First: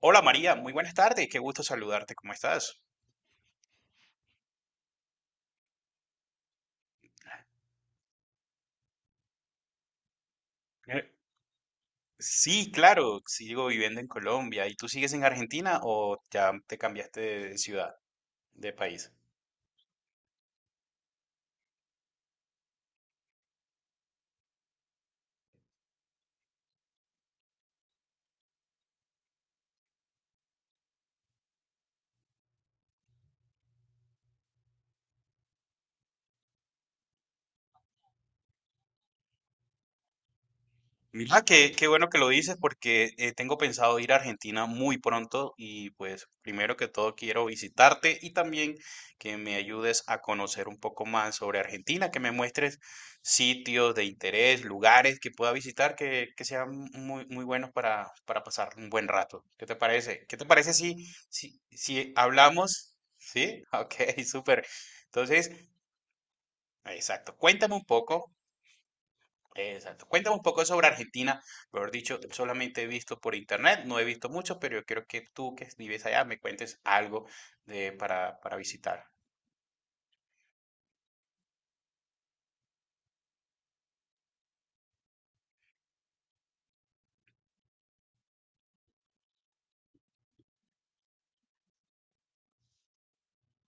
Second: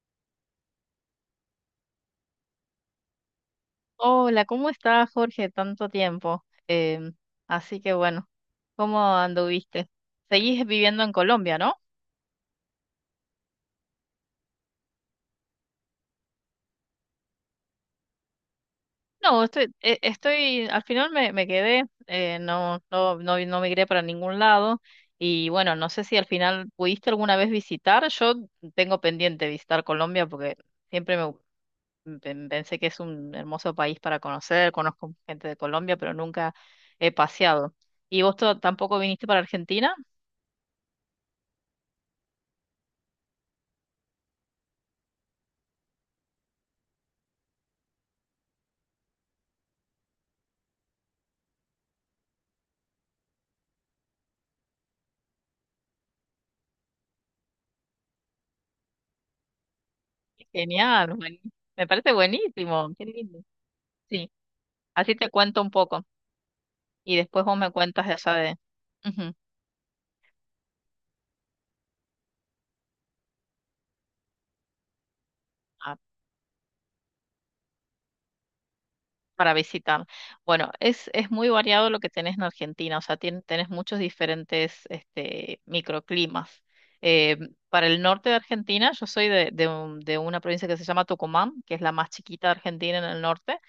Hola María, muy buenas tardes, qué gusto saludarte, ¿cómo estás? Hola, ¿cómo estás, Jorge? Tanto tiempo. Así que bueno, ¿cómo anduviste? Seguís Eh, viviendo en Colombia, ¿no? Sí claro, sigo viviendo en Colombia. ¿Y tú sigues en Argentina o ya te cambiaste de ciudad, de país? No, estoy, al final me quedé, no, no migré para ningún lado. Y bueno, no sé si al final pudiste alguna vez visitar. Yo tengo pendiente visitar Colombia porque siempre pensé que es un hermoso país para conocer. Conozco gente de Colombia, pero nunca he paseado. ¿Y vos tampoco viniste para Argentina? Mira, qué bueno que lo dices porque tengo pensado ir a Argentina muy pronto y pues primero que todo quiero visitarte y también que me ayudes a conocer un poco más sobre Argentina, que me muestres sitios de interés, lugares que pueda visitar que sean muy, muy buenos para pasar un buen rato. ¿Qué te parece? ¿Qué te parece si, Genial, si, me parece si buenísimo, hablamos? qué lindo. ¿Sí? Ok, Sí, súper. así te Entonces, cuento un poco y exacto. después vos me Cuéntame un cuentas de poco. esa de ujú, Exacto. Cuéntame un poco sobre Argentina. Mejor dicho, solamente he visto por internet, no he visto mucho, pero yo quiero que tú que ah, vives allá me cuentes algo para visitar. para visitar. Bueno, es muy variado lo que tenés en Argentina, o sea, tenés muchos diferentes este, microclimas. Eh, para el norte de Argentina, yo soy de de una provincia que se llama Tucumán, que es la más chiquita de Argentina en el norte.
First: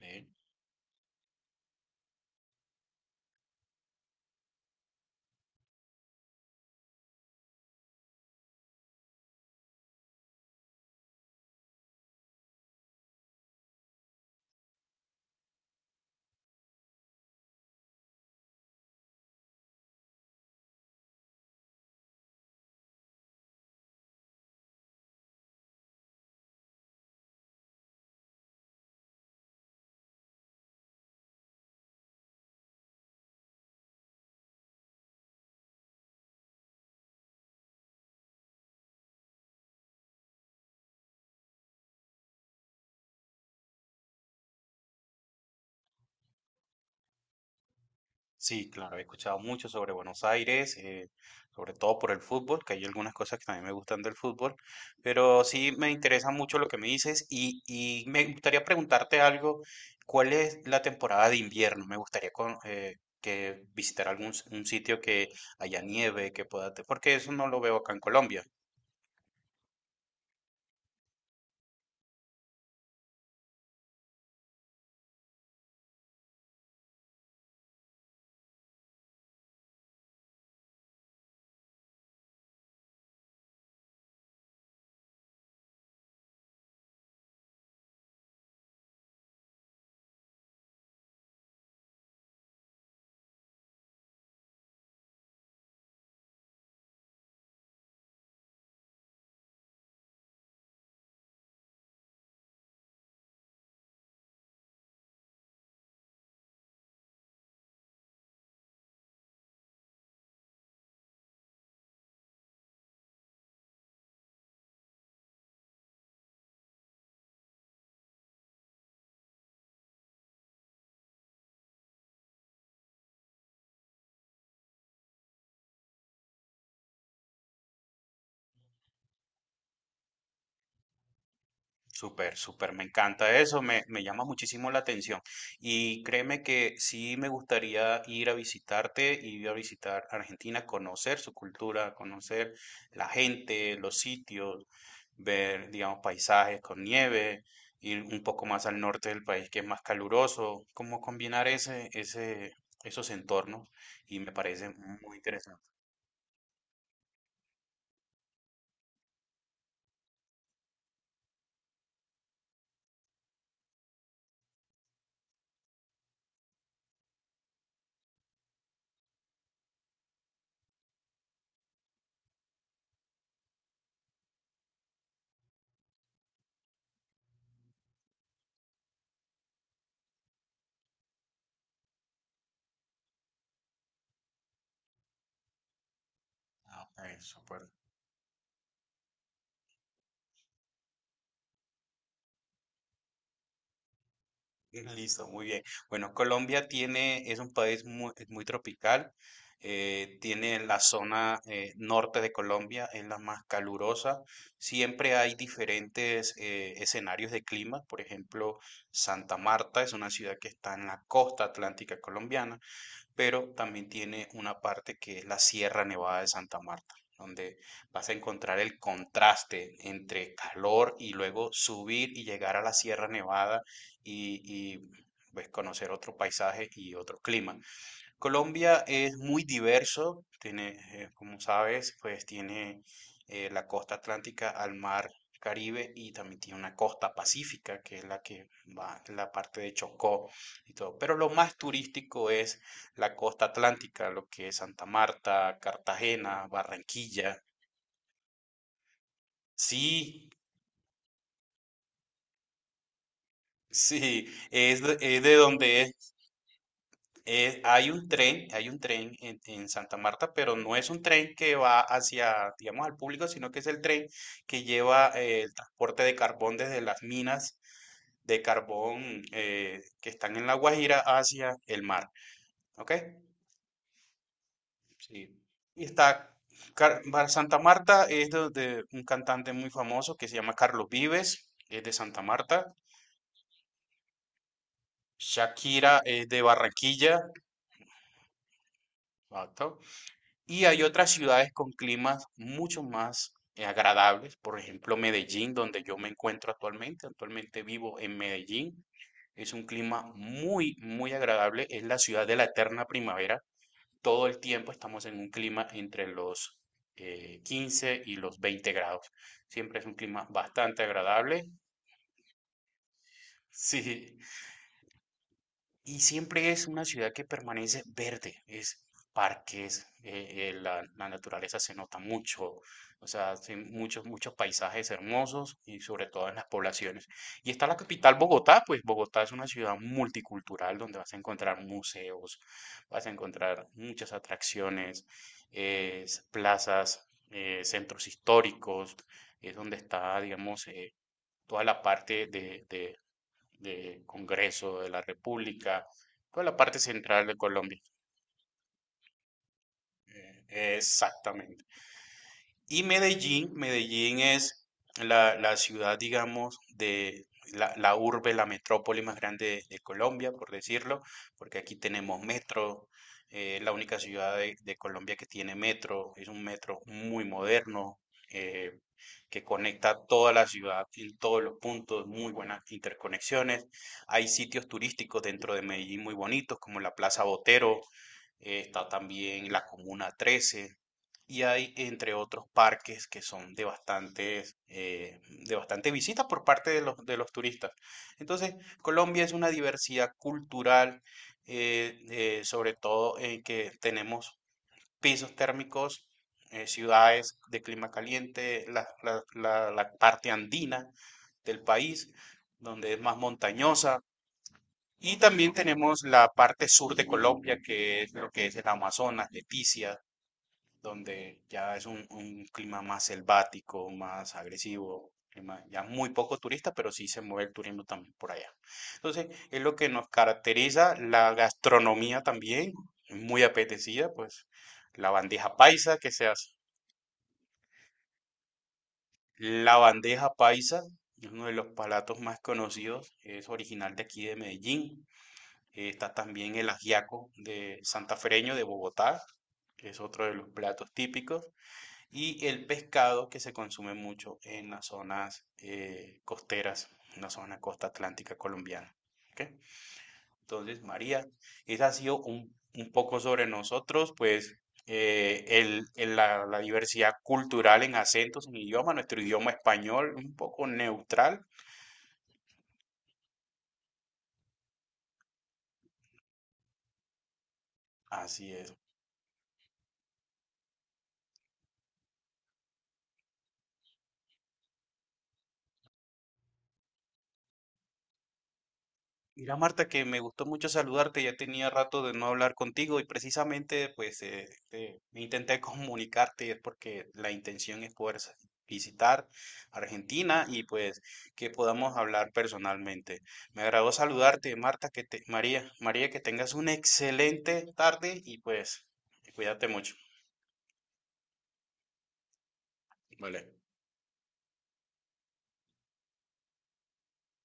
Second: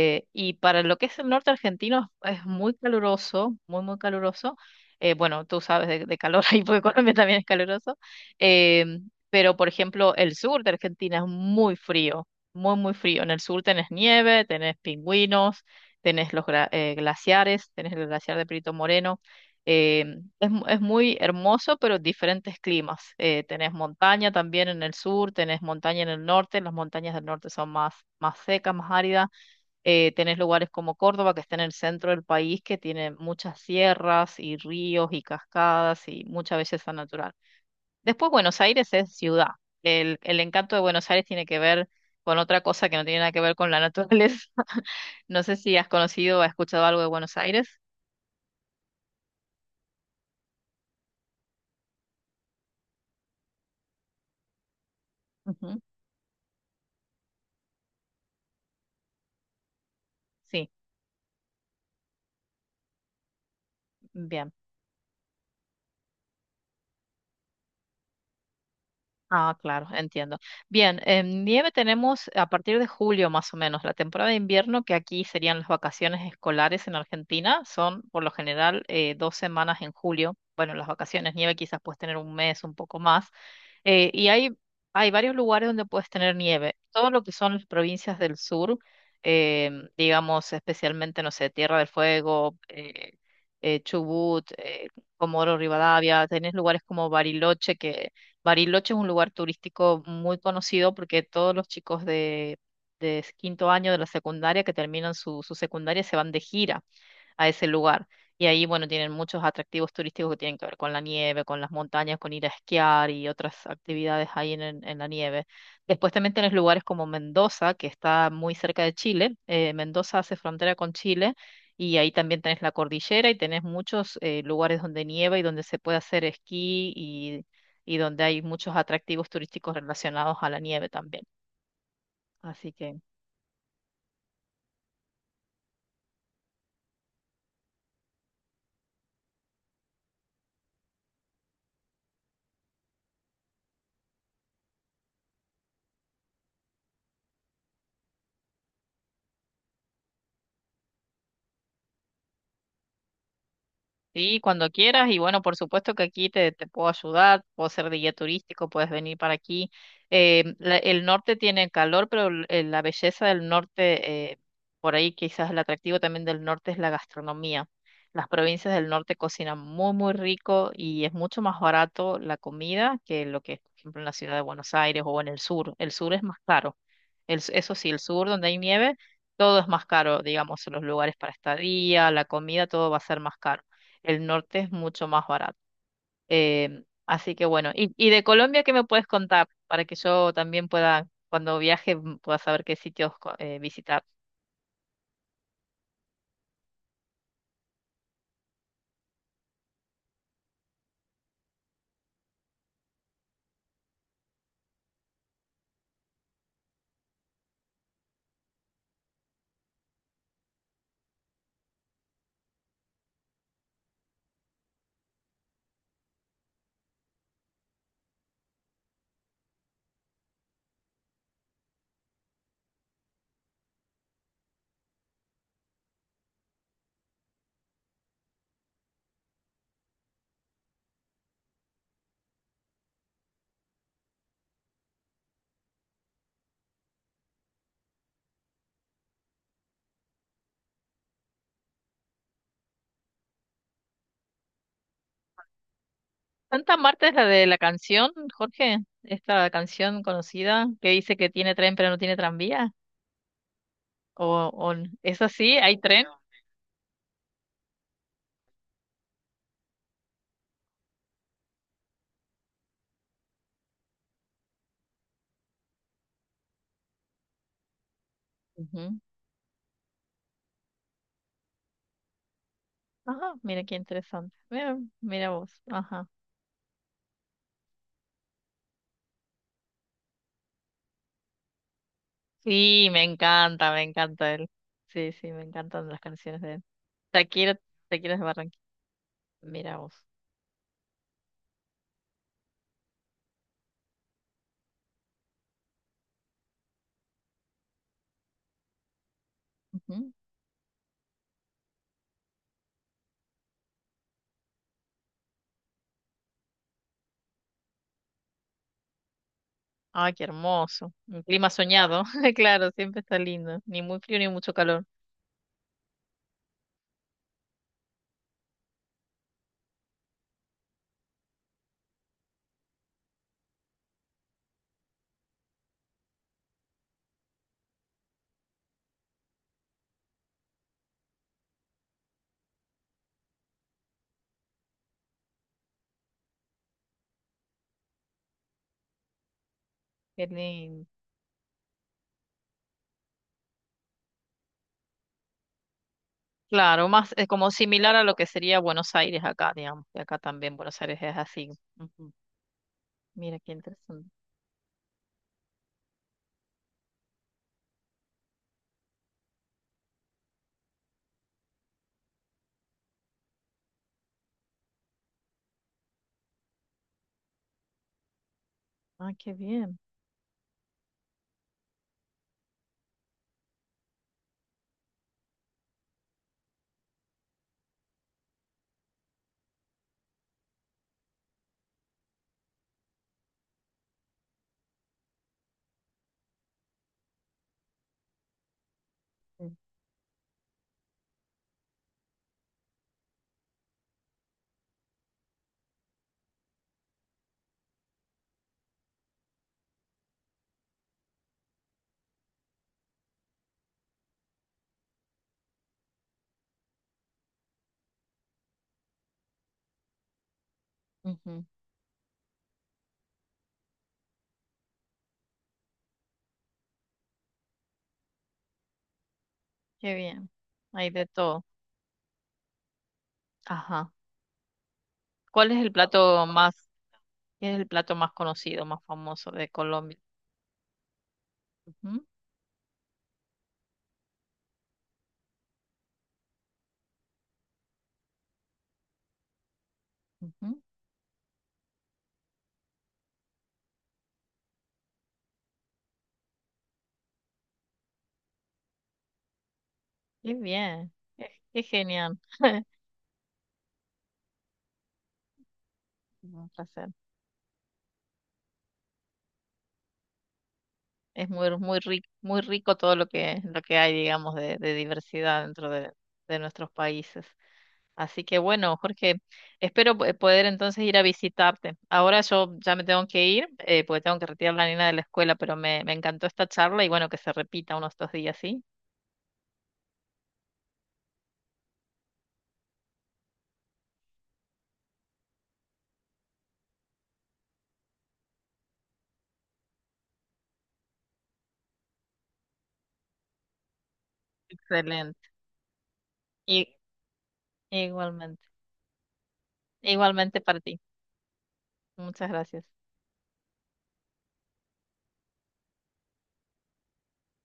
¿Sí? Y para lo que es el norte argentino es muy caluroso, muy, muy caluroso. Bueno, tú sabes de calor ahí, porque Colombia también es caluroso. Eh, pero, por ejemplo, el sur de Argentina es muy frío, muy, muy frío. En el sur tenés nieve, tenés pingüinos, tenés los glaciares, tenés el glaciar de Perito Moreno. Eh, es, es muy hermoso, pero diferentes climas. Tenés montaña también en el sur, tenés montaña en el norte. Las montañas del norte son más, más secas, más áridas. Tenés lugares como Córdoba, que está en el centro del país, que tiene muchas sierras y ríos y cascadas y mucha belleza natural. Después, Buenos Aires es ciudad. El encanto de Buenos Aires tiene que ver con otra cosa que no tiene nada que ver con la naturaleza. No sé si has conocido o has escuchado algo de Buenos Aires. Sí, claro, he escuchado mucho sobre Buenos Aires, sobre todo por el fútbol, que hay algunas cosas que también me gustan del fútbol, pero sí Ujú, me interesa mucho lo que me dices y me gustaría preguntarte algo, ¿cuál es sí, la temporada de invierno? Me gustaría que visitar algún bien. un sitio que haya nieve, que porque eso no lo veo acá en Colombia. Ah, claro, entiendo. Bien, en nieve tenemos a partir de julio más o menos, la temporada de invierno, que aquí serían las vacaciones escolares en Argentina, son por lo general dos semanas en julio. Bueno, las vacaciones nieve quizás puedes tener un mes, un poco más. Eh, y hay, hay varios lugares donde puedes tener nieve. Todo lo que son las provincias del sur, digamos especialmente, no sé, Tierra del Fuego, Chubut, Comodoro Rivadavia, tenés lugares como Bariloche que Bariloche es un lugar turístico muy conocido porque todos los chicos de quinto año de la secundaria que terminan su secundaria se van de gira a ese lugar. Y ahí, bueno, tienen muchos atractivos turísticos que tienen que ver con la nieve, con las montañas, con ir a esquiar y otras actividades ahí en la nieve. Después también tienes lugares como Mendoza, que está muy cerca de Chile. Mendoza hace frontera con Chile y ahí también tenés la cordillera y tenés muchos lugares donde nieva y donde se puede hacer esquí y donde hay muchos atractivos turísticos relacionados a la nieve también. Súper, Así súper, me que... encanta eso, me llama muchísimo la atención. Y créeme que sí me gustaría ir a visitarte, ir a visitar Argentina, conocer su cultura, conocer la gente, los sitios, ver, digamos, paisajes con nieve, ir un poco más al norte del país que es más caluroso, cómo combinar esos entornos y me Sí, parece cuando quieras. muy Y bueno, por interesante. supuesto que aquí te puedo ayudar, puedo ser de guía turístico, puedes venir para aquí. El norte tiene calor, pero la belleza del norte, por ahí quizás el atractivo también del norte es la gastronomía. Las provincias del norte cocinan muy, muy rico y es mucho más barato la comida que lo que es, por ejemplo, en la ciudad de Buenos Aires o en el sur. El sur es más caro. Eso sí, el sur donde hay nieve, todo es más caro, digamos, los lugares para estadía, la comida, todo va a ser más caro. El norte es mucho más barato. Ah, ok, Así que súper. bueno, y de Colombia, ¿qué me puedes contar para que yo también pueda, cuando viaje, pueda saber qué sitios visitar? Listo, muy bien. Bueno, es un país es muy tropical. Tiene la zona norte de Colombia, es la más calurosa. Siempre hay diferentes escenarios de clima. Por ejemplo, Santa Marta es una ciudad que está en la costa atlántica colombiana, pero también tiene una parte que es la Sierra Nevada de Santa Marta, donde vas a encontrar el contraste entre calor y luego subir y llegar a la Sierra Nevada y, y, pues, conocer otro paisaje y otro clima. Colombia es muy diverso, tiene, como sabes, pues tiene la costa atlántica al mar Caribe, y también tiene una costa pacífica, que es la que va en la parte de Chocó y todo. Pero lo más turístico es la costa atlántica, lo que es Santa Marta, Cartagena, Santa Marta es la Barranquilla. de la canción, Jorge, esta Sí, canción conocida que dice que tiene tren pero no tiene tranvía. sí, ¿O, es es de así? ¿Hay donde tren? Hay un tren en Santa Marta, pero no es un tren que va hacia, digamos, al público, sino que es el tren que lleva el transporte de carbón desde las minas de Ujú. carbón que están en La Guajira hacia el mar. ¿Ok? Ajá, mira qué interesante. Mira, Sí. mira vos. Y Ajá. está Santa Marta, de un cantante muy famoso que se llama Carlos Vives, es de Santa Marta. Sí, me encanta él. Sí, sí, me encantan las Shakira es canciones de de él. Barranquilla, Shakira, Shakira es de Barranquilla. Mira exacto. vos. Y hay otras ciudades con climas mucho más agradables, por ejemplo Medellín, donde yo me encuentro actualmente. Actualmente vivo en Medellín. Es un clima Ujú. muy, muy agradable. Es la ciudad de la eterna primavera. Todo el tiempo estamos en un clima entre los 15 y los 20 grados. Siempre es un Ay, qué clima bastante hermoso. Un agradable. clima soñado. Claro, siempre está lindo. Ni muy Sí, frío ni mucho calor. y siempre es una ciudad que permanece verde, es parques, la, la naturaleza se nota mucho, o sea, hay muchos, muchos paisajes hermosos y sobre todo en las poblaciones. Y está la capital Bogotá, pues Bogotá es una ciudad multicultural donde vas a encontrar museos, vas a encontrar muchas atracciones, plazas, centros históricos, es donde está, Qué digamos, lindo. Toda la parte de de Congreso de la República, toda la parte Claro, más central es de como Colombia. similar a lo que sería Buenos Aires acá, digamos. Que acá también Buenos Aires es así. Exactamente. Ujú. Y Mira qué Medellín, interesante. Medellín es la ciudad, digamos, de la urbe, la metrópoli más grande de Colombia, por decirlo, porque aquí tenemos metro, la única ciudad de Colombia que tiene metro, es un metro muy moderno, eh, Ah, qué que bien. conecta toda la ciudad en todos los puntos, muy buenas interconexiones. Hay sitios turísticos dentro de Medellín muy bonitos, como la Plaza Botero, está también la Comuna 13 y hay, entre otros, parques que son de bastantes, de bastante visitas por parte de los turistas. Entonces, Colombia es una Sí. diversidad cultural, sobre todo en que tenemos pisos térmicos, ciudades de clima caliente, la parte andina del país, donde es más montañosa. Y también tenemos la parte sur de Colombia, que es lo que es el Amazonas, Leticia, donde Ujú, ya es un clima más selvático, más agresivo, clima ya muy poco turista, pero sí se mueve el turismo también por allá. Entonces, es lo que qué nos bien. Hay caracteriza, de la todo. gastronomía también, muy Ajá. apetecida, pues la ¿Cuál bandeja es el paisa que plato se hace. más, qué es el plato más conocido, más famoso de La Colombia? bandeja paisa es uno de los Ujú, platos más conocidos, es original de aquí de Medellín. Está también el ajiaco de santafereño de Bogotá, que es otro de los ujú. platos típicos. Y el pescado que se consume mucho en las zonas costeras, en la zona costa atlántica colombiana. ¿Ok? Qué Entonces, bien. María, Qué, qué esa ha genial. sido un poco sobre nosotros, pues Un la placer. diversidad cultural en acentos, en idioma, nuestro idioma español, un poco Es neutral. muy, muy rico todo lo que hay, digamos, de diversidad dentro de nuestros países. Así que Así es. bueno, Jorge, espero poder entonces ir a visitarte. Ahora yo ya me tengo que ir, porque tengo que retirar a la nena de la escuela, pero me encantó esta charla y bueno, que se repita unos dos días, ¿sí? Mira, Marta, que me gustó mucho saludarte, ya tenía rato de no hablar contigo y precisamente pues me intenté comunicarte, y es porque la intención es poder visitar Argentina y pues que podamos hablar personalmente. Me agradó saludarte, Marta, Excelente. María, María, que tengas una Y, excelente tarde y igualmente. pues cuídate mucho. Igualmente para ti. Muchas gracias. Vale.